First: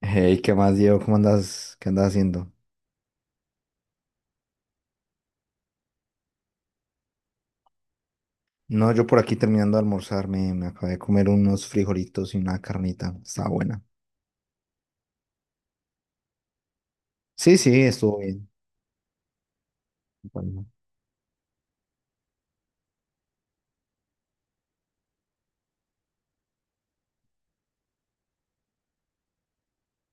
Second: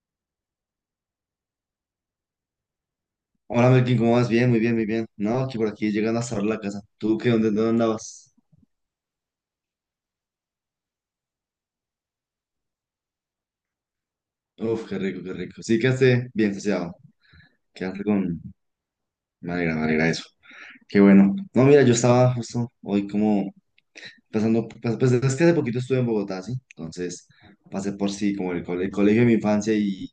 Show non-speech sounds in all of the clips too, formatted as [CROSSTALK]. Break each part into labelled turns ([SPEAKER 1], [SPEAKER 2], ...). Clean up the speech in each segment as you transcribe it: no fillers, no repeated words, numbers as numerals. [SPEAKER 1] Hey, ¿qué más, Diego? ¿Cómo andas? ¿Qué andas haciendo?
[SPEAKER 2] Hola, Melkin, ¿cómo vas? Bien, muy bien, muy bien. No, aquí por aquí llegando a cerrar la casa. ¿Tú qué? ¿Dónde andabas?
[SPEAKER 1] No, yo por aquí terminando de almorzar, me acabé de comer unos frijolitos y una carnita. Estaba buena.
[SPEAKER 2] Uf, qué rico, qué rico. Sí, quedaste bien saciado.
[SPEAKER 1] Sí, sí,
[SPEAKER 2] Quedaste
[SPEAKER 1] estuvo
[SPEAKER 2] con...
[SPEAKER 1] bien.
[SPEAKER 2] Me alegra eso.
[SPEAKER 1] Bueno.
[SPEAKER 2] Qué bueno. No, mira, yo estaba justo hoy como pasando... Pues, es que hace poquito estuve en Bogotá, ¿sí? Entonces pasé por sí como el colegio de mi infancia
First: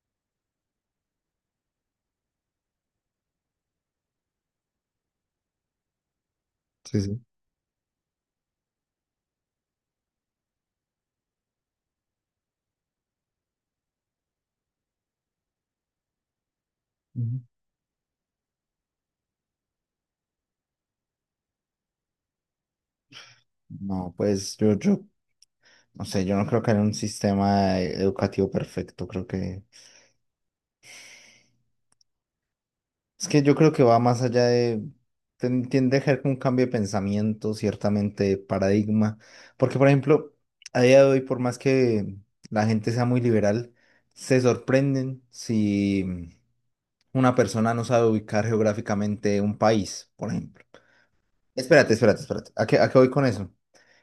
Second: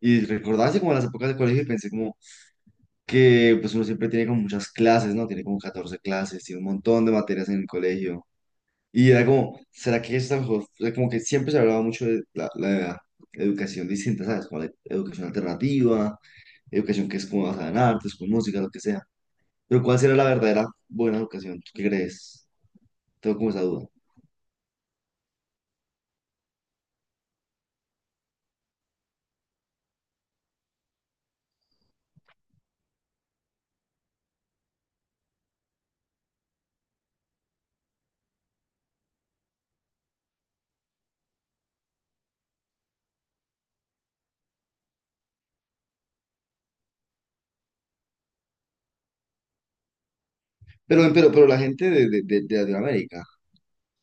[SPEAKER 2] y recordaba así como las épocas del colegio y pensé como que pues uno siempre tiene como muchas clases, ¿no? Tiene como 14 clases, tiene un
[SPEAKER 1] Sí,
[SPEAKER 2] montón de
[SPEAKER 1] sí.
[SPEAKER 2] materias en el colegio. Y era como, ¿será que esta mejor? O sea, como que siempre se hablaba mucho de la educación distinta, ¿sabes? Como la educación alternativa, educación que es
[SPEAKER 1] Ujú.
[SPEAKER 2] como basada en artes, con música, lo que sea. Pero ¿cuál será la verdadera buena educación? ¿Tú qué crees? Tengo como esa duda.
[SPEAKER 1] No, pues no sé, yo no creo que haya un sistema educativo perfecto. Creo que es que yo creo que va más allá de, tiende a ser como un cambio de pensamiento, ciertamente, de paradigma. Porque, por ejemplo, a día de hoy, por más que la gente sea muy liberal, se sorprenden si una persona no sabe ubicar geográficamente un país, por ejemplo.
[SPEAKER 2] Pero la gente
[SPEAKER 1] Espérate,
[SPEAKER 2] de,
[SPEAKER 1] espérate,
[SPEAKER 2] de, de,
[SPEAKER 1] espérate.
[SPEAKER 2] de
[SPEAKER 1] ¿A qué voy
[SPEAKER 2] Latinoamérica,
[SPEAKER 1] con eso?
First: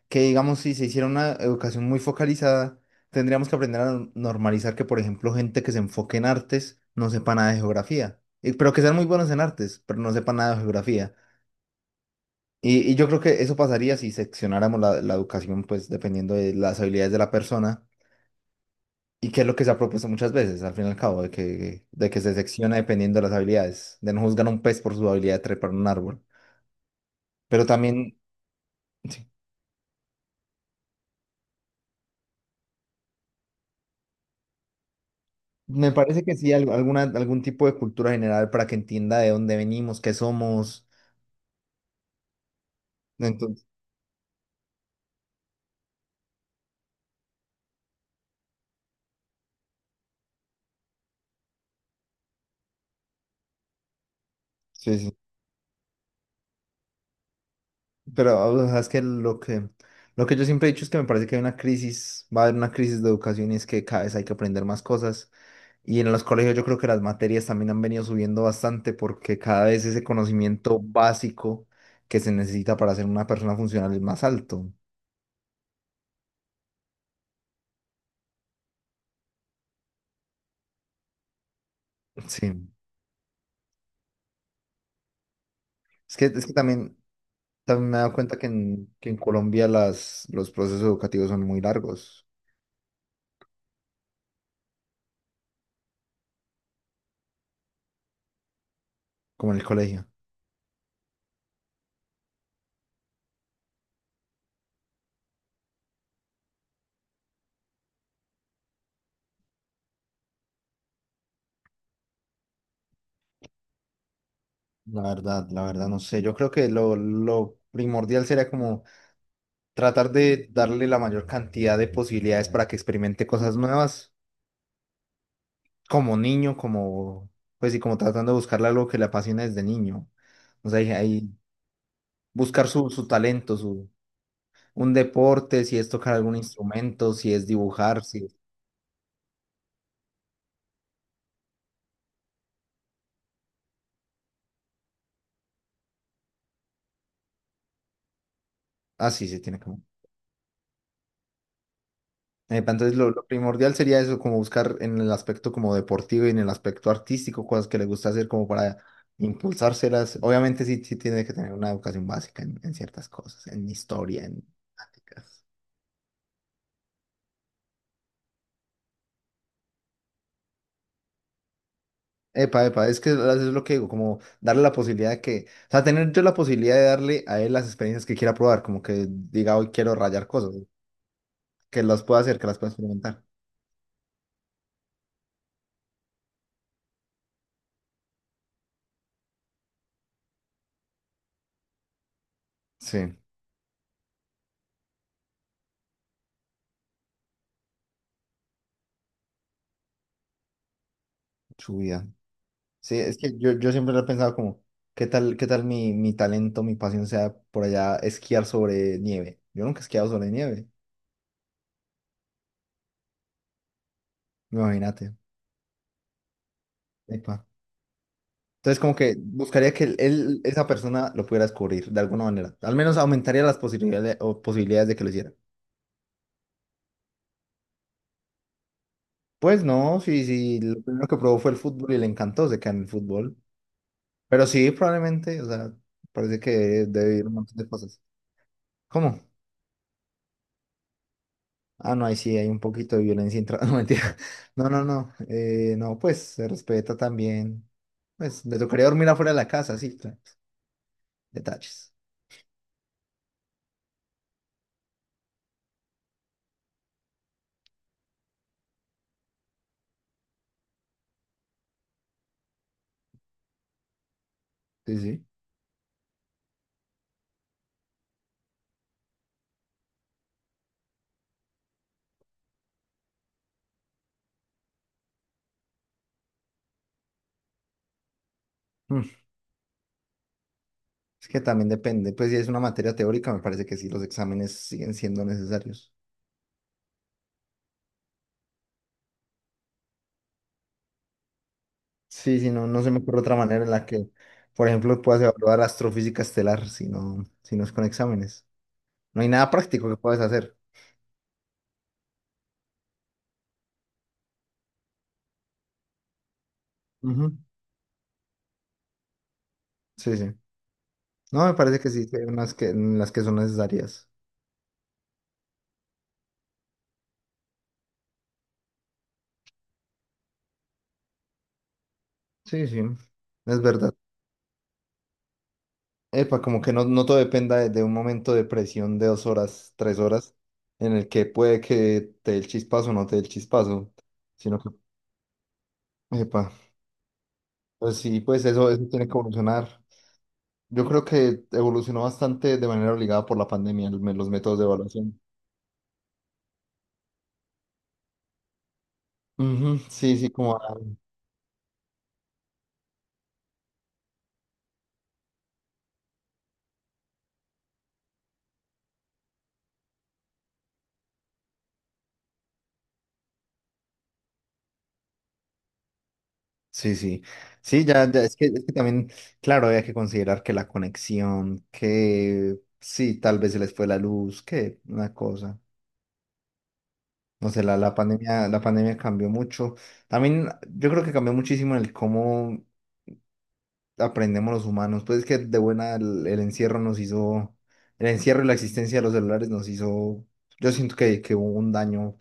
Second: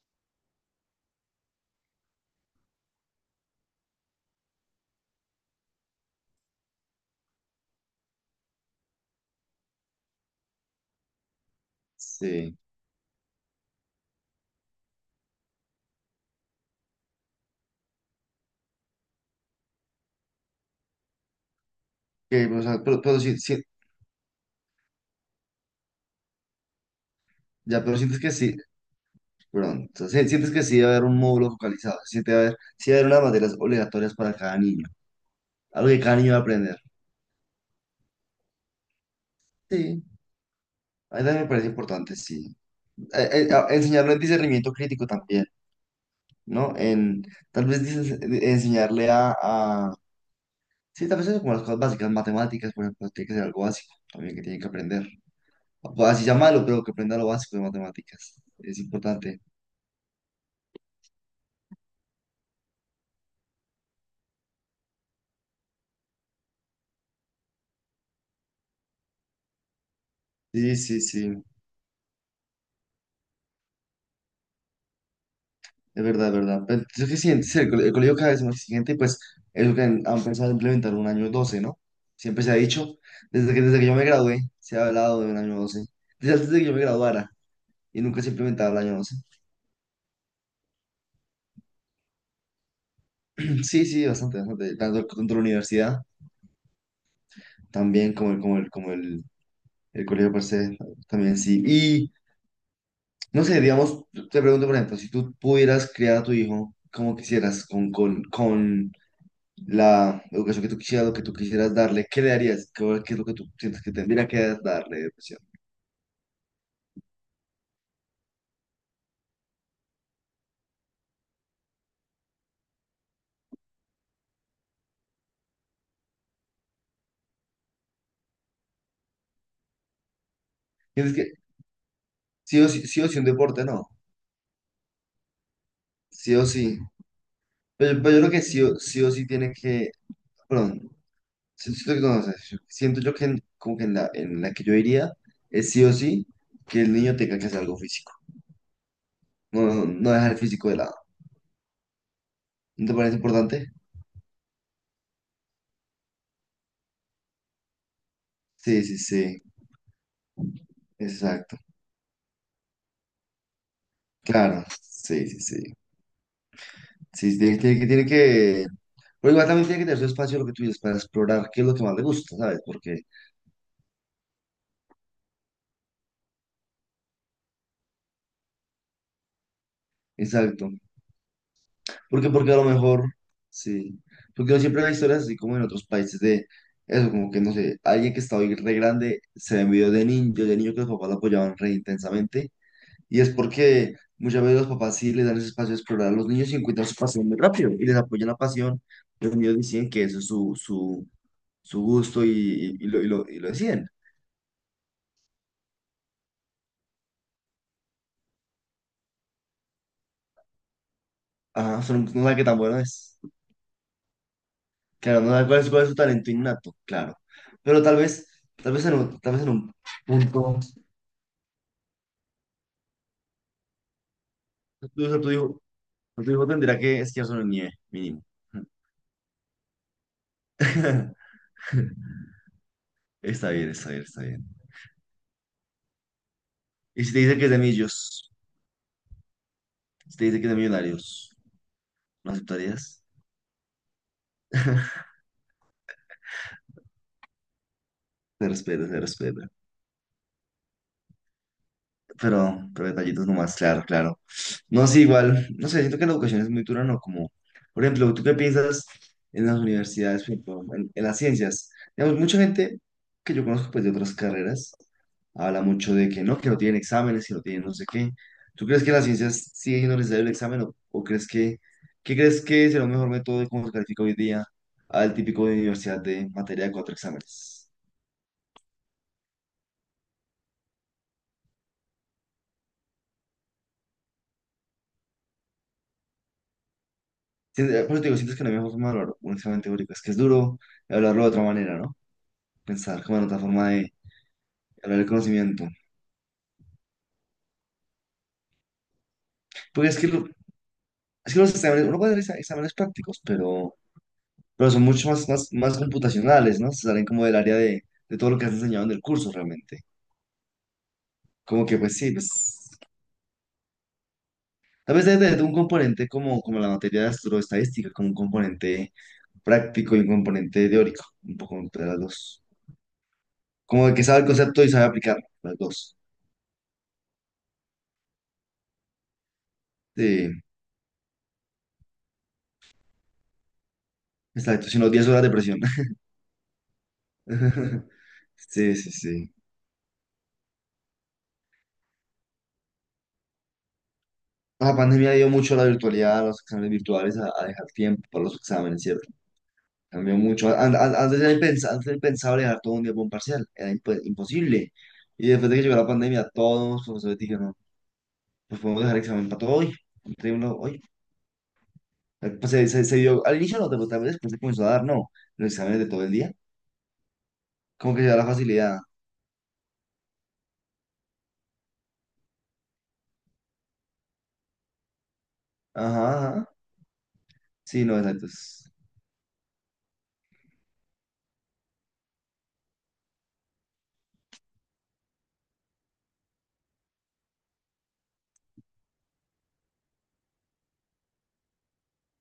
[SPEAKER 1] Que digamos, si se hiciera una educación muy focalizada, tendríamos que aprender a normalizar que, por ejemplo, gente que se enfoque en artes no sepa nada de geografía. Pero que sean muy buenos en artes, pero no sepa nada de geografía.
[SPEAKER 2] sí.
[SPEAKER 1] Y yo creo que eso pasaría si seccionáramos la educación, pues dependiendo de las habilidades de la persona, y que es lo que se ha propuesto muchas veces, al fin y al cabo, de que se
[SPEAKER 2] Que, o
[SPEAKER 1] secciona
[SPEAKER 2] sea, pero,
[SPEAKER 1] dependiendo
[SPEAKER 2] pero
[SPEAKER 1] de las
[SPEAKER 2] sí, sí,
[SPEAKER 1] habilidades, de no juzgar a un pez por su habilidad de trepar un árbol. Pero
[SPEAKER 2] ya, pero
[SPEAKER 1] también...
[SPEAKER 2] sientes que sí,
[SPEAKER 1] Sí.
[SPEAKER 2] perdón, o sea, sientes que sí debe haber un módulo focalizado, si siente haber, sí debe haber unas materias obligatorias para cada niño, algo
[SPEAKER 1] Me
[SPEAKER 2] que cada
[SPEAKER 1] parece
[SPEAKER 2] niño
[SPEAKER 1] que
[SPEAKER 2] va a
[SPEAKER 1] sí,
[SPEAKER 2] aprender.
[SPEAKER 1] alguna, algún tipo de cultura general para que entienda de dónde venimos,
[SPEAKER 2] Sí,
[SPEAKER 1] qué somos.
[SPEAKER 2] a mí también me parece importante, sí.
[SPEAKER 1] Entonces,
[SPEAKER 2] Enseñarlo en discernimiento crítico también, ¿no? En, enseñarle sí, tal vez eso como las cosas básicas, matemáticas, por ejemplo, tiene que ser algo básico también que tiene que
[SPEAKER 1] sí,
[SPEAKER 2] aprender.
[SPEAKER 1] sí.
[SPEAKER 2] Pues así llamarlo, pero que aprenda lo básico de
[SPEAKER 1] Pero
[SPEAKER 2] matemáticas.
[SPEAKER 1] ah, o
[SPEAKER 2] Es
[SPEAKER 1] sea, es que lo
[SPEAKER 2] importante.
[SPEAKER 1] que lo que yo siempre he dicho es que me parece que hay una crisis, va a haber una crisis de educación, y es que cada vez hay que aprender más cosas. Y en los colegios yo creo que las materias también han venido subiendo bastante, porque cada vez ese
[SPEAKER 2] Sí,
[SPEAKER 1] conocimiento
[SPEAKER 2] sí, sí,
[SPEAKER 1] básico que se necesita para ser una persona funcional es más alto.
[SPEAKER 2] es verdad, es verdad. Pero es que sí, sí, el colegio cada vez es más exigente y pues es lo que han pensado implementar un año 12, ¿no? Siempre se ha
[SPEAKER 1] Sí.
[SPEAKER 2] dicho, desde que yo me gradué, se ha hablado de un año 12. Desde
[SPEAKER 1] Es
[SPEAKER 2] antes
[SPEAKER 1] que
[SPEAKER 2] de que yo me
[SPEAKER 1] también,
[SPEAKER 2] graduara
[SPEAKER 1] también me he
[SPEAKER 2] y
[SPEAKER 1] dado
[SPEAKER 2] nunca se
[SPEAKER 1] cuenta
[SPEAKER 2] implementaba el año
[SPEAKER 1] que
[SPEAKER 2] 12.
[SPEAKER 1] en Colombia los procesos educativos son muy largos.
[SPEAKER 2] Sí, sí, bastante, bastante. Tanto, tanto la universidad también como
[SPEAKER 1] Como en el colegio.
[SPEAKER 2] el colegio per se, también sí. Y no sé, digamos, te pregunto, por ejemplo, si tú pudieras criar a tu hijo como quisieras, con la educación que tú quisieras, lo que tú quisieras darle, ¿qué le darías? ¿Qué, qué es lo que tú sientes que tendría que darle de educación?
[SPEAKER 1] La verdad, no sé. Yo creo que lo primordial sería como tratar de darle la mayor cantidad de posibilidades para que experimente cosas nuevas, como niño, como, pues, y como tratando de buscarle algo que le apasione desde niño. O sea, ahí
[SPEAKER 2] Sientes
[SPEAKER 1] ahí
[SPEAKER 2] que
[SPEAKER 1] buscar su,
[SPEAKER 2] sí
[SPEAKER 1] su
[SPEAKER 2] o sí un
[SPEAKER 1] talento,
[SPEAKER 2] deporte,
[SPEAKER 1] su,
[SPEAKER 2] no.
[SPEAKER 1] un deporte, si es tocar
[SPEAKER 2] Sí
[SPEAKER 1] algún
[SPEAKER 2] o sí.
[SPEAKER 1] instrumento, si es
[SPEAKER 2] Pero,
[SPEAKER 1] dibujar,
[SPEAKER 2] pero yo
[SPEAKER 1] si...
[SPEAKER 2] creo que sí o sí, o sí tiene que, perdón, siento, que no, o sea, siento yo que como que en en la que yo iría es sí o sí que el niño tenga que hacer algo físico.
[SPEAKER 1] Ah, sí, sí, tiene
[SPEAKER 2] No,
[SPEAKER 1] que...
[SPEAKER 2] no, no dejar el físico de lado.
[SPEAKER 1] Epa,
[SPEAKER 2] ¿No te
[SPEAKER 1] entonces lo,
[SPEAKER 2] parece
[SPEAKER 1] lo
[SPEAKER 2] importante?
[SPEAKER 1] primordial sería eso, como buscar en el aspecto como deportivo y en el aspecto artístico cosas que le gusta hacer como para
[SPEAKER 2] Sí, sí, sí.
[SPEAKER 1] impulsárselas. Obviamente sí, sí tiene que tener
[SPEAKER 2] Exacto.
[SPEAKER 1] una educación básica en ciertas cosas, en historia, en...
[SPEAKER 2] Claro. Sí, sí, sí. Sí, sí, tiene, tiene que... Pero igual también tiene que tener su espacio, lo que tú dices, para explorar qué es lo que más le gusta, ¿sabes?
[SPEAKER 1] Epa, epa,
[SPEAKER 2] Porque,
[SPEAKER 1] es que eso es lo que digo, como darle la posibilidad de que, o sea, tener yo la posibilidad de darle a él las experiencias que quiera probar, como que diga hoy quiero rayar cosas,
[SPEAKER 2] exacto.
[SPEAKER 1] que las pueda
[SPEAKER 2] Porque,
[SPEAKER 1] hacer, que
[SPEAKER 2] porque a
[SPEAKER 1] las
[SPEAKER 2] lo
[SPEAKER 1] pueda
[SPEAKER 2] mejor,
[SPEAKER 1] experimentar.
[SPEAKER 2] sí. Porque yo siempre veo historias así como en otros países de eso, como que no sé, alguien que está hoy re grande se ve en videos de niño que los papás lo apoyaban re intensamente.
[SPEAKER 1] Sí,
[SPEAKER 2] Y es porque muchas veces los papás sí les dan ese espacio de explorar a los niños y encuentran su pasión muy rápido y les apoyan la pasión. Los niños deciden que eso es
[SPEAKER 1] su
[SPEAKER 2] su
[SPEAKER 1] vida.
[SPEAKER 2] gusto y, y,
[SPEAKER 1] Sí,
[SPEAKER 2] lo, y,
[SPEAKER 1] es
[SPEAKER 2] lo,
[SPEAKER 1] que
[SPEAKER 2] y lo
[SPEAKER 1] yo
[SPEAKER 2] deciden.
[SPEAKER 1] siempre lo he pensado como, qué tal mi, mi talento, mi pasión sea por allá esquiar sobre nieve? Yo nunca he esquiado sobre nieve,
[SPEAKER 2] Ajá, son, no saben qué tan bueno es.
[SPEAKER 1] imagínate.
[SPEAKER 2] Claro, no saben cuál es su talento innato, claro.
[SPEAKER 1] Epa.
[SPEAKER 2] Pero tal vez,
[SPEAKER 1] Entonces como que
[SPEAKER 2] tal vez en
[SPEAKER 1] buscaría
[SPEAKER 2] un
[SPEAKER 1] que él,
[SPEAKER 2] punto.
[SPEAKER 1] esa persona lo pudiera descubrir de alguna manera. Al menos aumentaría las posibilidades, o posibilidades
[SPEAKER 2] Tu
[SPEAKER 1] de que lo
[SPEAKER 2] hijo, tu
[SPEAKER 1] hiciera.
[SPEAKER 2] hijo, tu hijo tendrá que esquiar en nieve, mínimo.
[SPEAKER 1] Pues no, si, si lo primero que
[SPEAKER 2] [LAUGHS]
[SPEAKER 1] probó fue el fútbol y le encantó, se queda en el fútbol.
[SPEAKER 2] Está bien, está bien, está
[SPEAKER 1] Pero
[SPEAKER 2] bien.
[SPEAKER 1] sí, probablemente, o sea, parece que
[SPEAKER 2] Y si
[SPEAKER 1] debe
[SPEAKER 2] te
[SPEAKER 1] ir un
[SPEAKER 2] dice que es
[SPEAKER 1] montón
[SPEAKER 2] de
[SPEAKER 1] de cosas.
[SPEAKER 2] millos,
[SPEAKER 1] ¿Cómo?
[SPEAKER 2] si te dice que es de millonarios,
[SPEAKER 1] Ah, no, ahí
[SPEAKER 2] ¿no
[SPEAKER 1] sí hay un poquito de
[SPEAKER 2] aceptarías?
[SPEAKER 1] violencia intra... [LAUGHS] No, mentira. No, no,
[SPEAKER 2] [LAUGHS]
[SPEAKER 1] no. No, pues se respeta también. Pues
[SPEAKER 2] Se
[SPEAKER 1] le tocaría
[SPEAKER 2] respeta, se
[SPEAKER 1] dormir afuera de la
[SPEAKER 2] respeta.
[SPEAKER 1] casa, sí, claro. Detalles.
[SPEAKER 2] Pero detallitos nomás, claro, claro. No, sí, igual, no sé, siento que la educación es muy dura, ¿no? Como, por ejemplo, ¿tú qué piensas en las universidades, por ejemplo, en las ciencias? Digamos, mucha gente que yo conozco, pues, de otras carreras,
[SPEAKER 1] Sí, sí.
[SPEAKER 2] habla mucho de que no tienen exámenes, que no tienen no sé qué. ¿Tú crees que en las ciencias sigue siendo necesario el examen o crees que, qué crees que será un mejor método de cómo se califica hoy día al típico de universidad de materia de cuatro exámenes?
[SPEAKER 1] Mm, Es que también depende. Pues si es una materia teórica, me parece que sí, los exámenes siguen siendo necesarios.
[SPEAKER 2] Sí, por eso te digo, sientes que no hay mejor forma de hablar un examen teórico. Es que es duro hablarlo de otra manera, ¿no?
[SPEAKER 1] Sí, sí, no, no se me
[SPEAKER 2] Pensar como
[SPEAKER 1] ocurre
[SPEAKER 2] en
[SPEAKER 1] otra
[SPEAKER 2] otra
[SPEAKER 1] manera
[SPEAKER 2] forma
[SPEAKER 1] en la
[SPEAKER 2] de
[SPEAKER 1] que, por
[SPEAKER 2] hablar
[SPEAKER 1] ejemplo,
[SPEAKER 2] el
[SPEAKER 1] puedas evaluar
[SPEAKER 2] conocimiento.
[SPEAKER 1] astrofísica estelar si no, si no es con exámenes. No hay nada
[SPEAKER 2] Porque
[SPEAKER 1] práctico que
[SPEAKER 2] es que,
[SPEAKER 1] puedas hacer.
[SPEAKER 2] es que los exámenes, uno puede hacer exámenes prácticos, pero son mucho más computacionales, ¿no? Se salen como
[SPEAKER 1] Ujú.
[SPEAKER 2] del área de todo lo que has enseñado en el curso realmente.
[SPEAKER 1] Sí, sí. No, me
[SPEAKER 2] Como que,
[SPEAKER 1] parece que
[SPEAKER 2] pues
[SPEAKER 1] sí,
[SPEAKER 2] sí,
[SPEAKER 1] que hay unas que,
[SPEAKER 2] pues.
[SPEAKER 1] en las que son necesarias.
[SPEAKER 2] Tal vez debe tener un componente como, como la materia de astroestadística, como un componente práctico y un componente teórico, un poco entre las dos.
[SPEAKER 1] Sí, sí, es
[SPEAKER 2] Como
[SPEAKER 1] verdad.
[SPEAKER 2] de que sabe el concepto y sabe aplicar las dos.
[SPEAKER 1] Epa, como que no, no todo dependa de un momento de presión de dos horas, tres horas,
[SPEAKER 2] Sí.
[SPEAKER 1] en el que puede que te dé el chispazo o no te dé el chispazo, sino
[SPEAKER 2] Exacto,
[SPEAKER 1] que,
[SPEAKER 2] sino 10 horas de presión.
[SPEAKER 1] epa, pues
[SPEAKER 2] [LAUGHS]
[SPEAKER 1] sí, pues eso,
[SPEAKER 2] Sí,
[SPEAKER 1] eso
[SPEAKER 2] sí,
[SPEAKER 1] tiene que
[SPEAKER 2] sí.
[SPEAKER 1] evolucionar. Yo creo que evolucionó bastante de manera obligada por la pandemia, el los métodos de
[SPEAKER 2] La pandemia
[SPEAKER 1] evaluación.
[SPEAKER 2] dio mucho a la virtualidad, a los exámenes virtuales, a dejar tiempo para los exámenes, ¿cierto?
[SPEAKER 1] Ujú,
[SPEAKER 2] Cambió
[SPEAKER 1] sí, sí, como...
[SPEAKER 2] mucho.
[SPEAKER 1] a-
[SPEAKER 2] Antes era antes era impensable dejar todo un día para un parcial, era imposible. Y después de que llegó la pandemia, todos los profesores dijeron, pues podemos dejar examen para todo hoy, entreguémoslo hoy. Pues se dio, al inicio no, pero tal vez después se comenzó a dar, no, los exámenes de todo el día,
[SPEAKER 1] Sí, sí. Sí,
[SPEAKER 2] como que se
[SPEAKER 1] ya,
[SPEAKER 2] da
[SPEAKER 1] ya,
[SPEAKER 2] la
[SPEAKER 1] es que
[SPEAKER 2] facilidad.
[SPEAKER 1] también, claro, había que considerar que la conexión, que sí, tal vez se les fue la luz, que una cosa.
[SPEAKER 2] Ajá, ajá.
[SPEAKER 1] No sé,
[SPEAKER 2] Sí, no, exacto.
[SPEAKER 1] la
[SPEAKER 2] Es.
[SPEAKER 1] pandemia cambió mucho. También yo creo que cambió muchísimo el cómo aprendemos los humanos. Pues es que de buena el encierro nos hizo, el encierro y la existencia de los celulares nos hizo, yo siento que hubo un daño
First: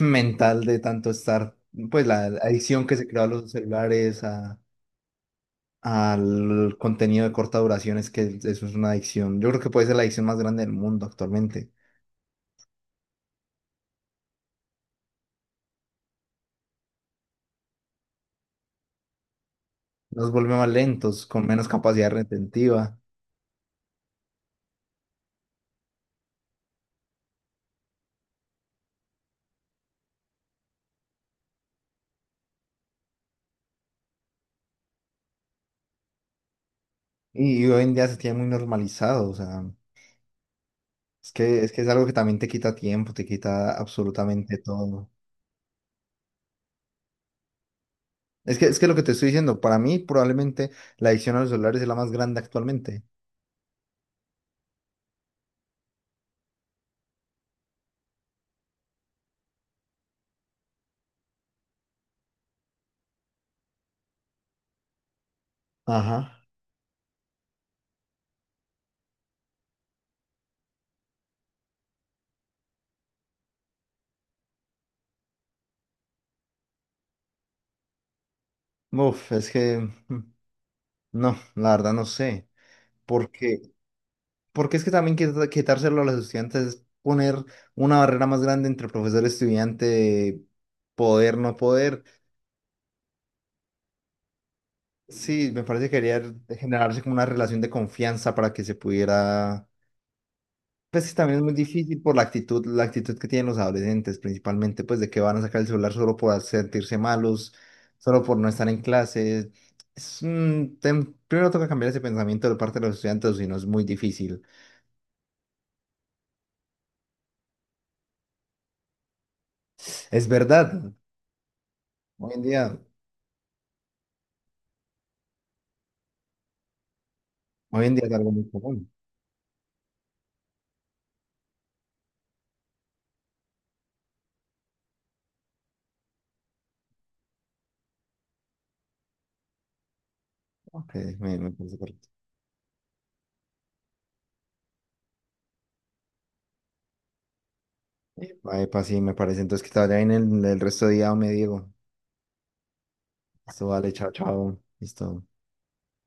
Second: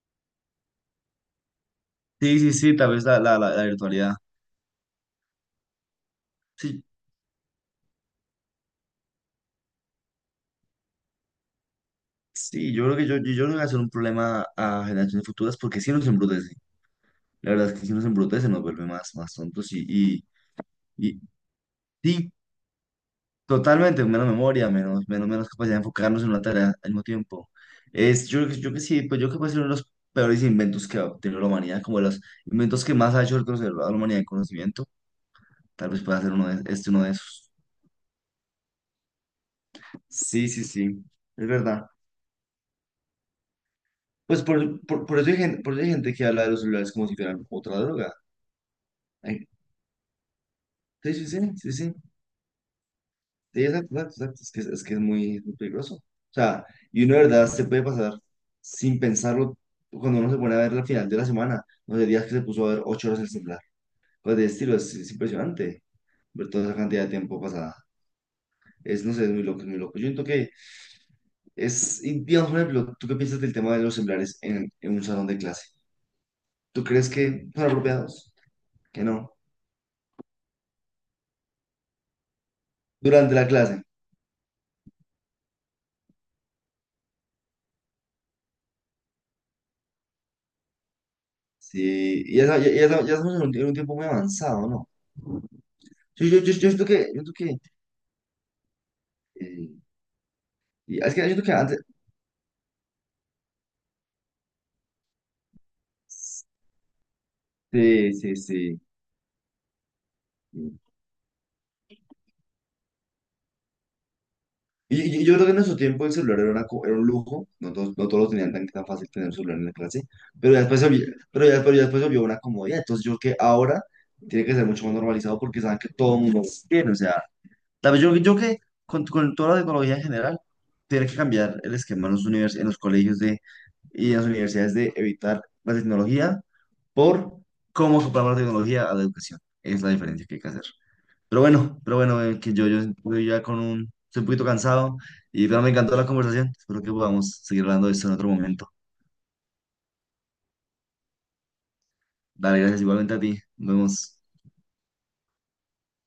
[SPEAKER 1] mental de tanto estar, pues la
[SPEAKER 2] Sí,
[SPEAKER 1] la
[SPEAKER 2] sí, sí,
[SPEAKER 1] adicción
[SPEAKER 2] tal
[SPEAKER 1] que
[SPEAKER 2] vez
[SPEAKER 1] se creó a los
[SPEAKER 2] la virtualidad.
[SPEAKER 1] celulares, a, al
[SPEAKER 2] Sí.
[SPEAKER 1] contenido de corta duración, es que eso es una adicción. Yo creo que puede ser la adicción más grande del mundo actualmente.
[SPEAKER 2] Sí, yo creo que yo creo que va a ser un problema a generaciones futuras porque si nos embrutece. La verdad es que si nos embrutece nos vuelve más, más tontos
[SPEAKER 1] Nos vuelve más
[SPEAKER 2] y
[SPEAKER 1] lentos, con menos capacidad
[SPEAKER 2] sí,
[SPEAKER 1] retentiva.
[SPEAKER 2] totalmente, menos memoria, menos, menos, menos capacidad de enfocarnos en una tarea al mismo tiempo. Es, yo, yo creo que sí, pues yo creo que puede ser uno de los peores inventos que ha tenido la humanidad, como de los inventos que más ha hecho retroceder a la humanidad en conocimiento. Tal vez pueda ser uno de, este uno de esos.
[SPEAKER 1] Y hoy en día se tiene muy normalizado, o sea,
[SPEAKER 2] Sí, sí, sí,
[SPEAKER 1] es
[SPEAKER 2] es
[SPEAKER 1] que, es que es
[SPEAKER 2] verdad.
[SPEAKER 1] algo que también te quita tiempo, te quita
[SPEAKER 2] Pues
[SPEAKER 1] absolutamente todo. ¿No?
[SPEAKER 2] por eso hay gente, por eso hay gente que habla de los celulares como si fueran otra droga.
[SPEAKER 1] Es que lo que te estoy
[SPEAKER 2] Ay,
[SPEAKER 1] diciendo, para mí probablemente la
[SPEAKER 2] sí, sí,
[SPEAKER 1] adicción
[SPEAKER 2] sí,
[SPEAKER 1] a los
[SPEAKER 2] sí,
[SPEAKER 1] celulares es
[SPEAKER 2] sí.
[SPEAKER 1] la más grande actualmente.
[SPEAKER 2] Sí, exacto, exacto, exacto. Es que, es que es muy peligroso. O sea, y uno de verdad se puede pasar sin pensarlo cuando uno se pone a ver la final de la semana, no sé, días que se puso a ver 8 horas el celular. Cosas de estilo, es impresionante
[SPEAKER 1] Ajá.
[SPEAKER 2] ver toda esa cantidad de tiempo pasada. Es, no sé, es muy loco, es muy loco. Yo siento que es, y digamos, por ejemplo, ¿tú qué piensas del tema de los celulares en un salón de clase? ¿Tú crees que son apropiados? Que
[SPEAKER 1] Uf,
[SPEAKER 2] no.
[SPEAKER 1] es que mm, no, la verdad no sé.
[SPEAKER 2] Durante la
[SPEAKER 1] Porque,
[SPEAKER 2] clase.
[SPEAKER 1] porque es que también quitárselo a los estudiantes es poner una barrera más grande entre profesor y estudiante, poder, no poder.
[SPEAKER 2] Sí, y ya estamos en un tiempo muy avanzado, ¿no?
[SPEAKER 1] Sí, me parece que quería
[SPEAKER 2] Yo siento que,
[SPEAKER 1] generarse como
[SPEAKER 2] yo
[SPEAKER 1] una
[SPEAKER 2] siento que
[SPEAKER 1] relación de confianza para que se pudiera.
[SPEAKER 2] eh, y
[SPEAKER 1] Pues
[SPEAKER 2] es
[SPEAKER 1] que
[SPEAKER 2] que yo
[SPEAKER 1] también es
[SPEAKER 2] creo que
[SPEAKER 1] muy
[SPEAKER 2] antes.
[SPEAKER 1] difícil por la actitud que tienen los adolescentes, principalmente, pues de que van a sacar el celular solo por sentirse malos,
[SPEAKER 2] Sí,
[SPEAKER 1] solo
[SPEAKER 2] sí,
[SPEAKER 1] por no estar
[SPEAKER 2] sí.
[SPEAKER 1] en clase. Es un
[SPEAKER 2] Sí.
[SPEAKER 1] primero toca cambiar ese pensamiento de parte de los estudiantes, o si no es muy difícil.
[SPEAKER 2] Y, y yo creo que en nuestro tiempo el celular era, era un lujo. No todos, no todos lo tenían tan, tan fácil tener un celular en la clase.
[SPEAKER 1] Es
[SPEAKER 2] Pero ya después se
[SPEAKER 1] verdad,
[SPEAKER 2] volvió, pero ya después se volvió
[SPEAKER 1] hoy
[SPEAKER 2] una
[SPEAKER 1] en día,
[SPEAKER 2] comodidad. Entonces yo creo que ahora tiene que ser mucho más normalizado porque saben que todo el mundo lo tiene. O sea,
[SPEAKER 1] hoy
[SPEAKER 2] tal
[SPEAKER 1] en
[SPEAKER 2] vez
[SPEAKER 1] día es algo
[SPEAKER 2] yo
[SPEAKER 1] muy
[SPEAKER 2] creo que
[SPEAKER 1] común.
[SPEAKER 2] con toda la tecnología en general, tiene que cambiar el esquema en los en los colegios de, y en las universidades de evitar la tecnología por cómo soportamos la tecnología a la educación. Es la diferencia que hay que hacer.
[SPEAKER 1] Ok, me, me parece
[SPEAKER 2] Pero
[SPEAKER 1] correcto.
[SPEAKER 2] bueno, que yo estoy ya con un, estoy un poquito cansado y pero me encantó la conversación. Espero que podamos seguir hablando de esto en otro
[SPEAKER 1] Epa,
[SPEAKER 2] momento.
[SPEAKER 1] epa, sí, me parece. Entonces que te vaya bien el resto de día, me Diego.
[SPEAKER 2] Dale, gracias igualmente a ti.
[SPEAKER 1] Esto
[SPEAKER 2] Nos
[SPEAKER 1] vale, chao,
[SPEAKER 2] vemos.
[SPEAKER 1] chao. Listo.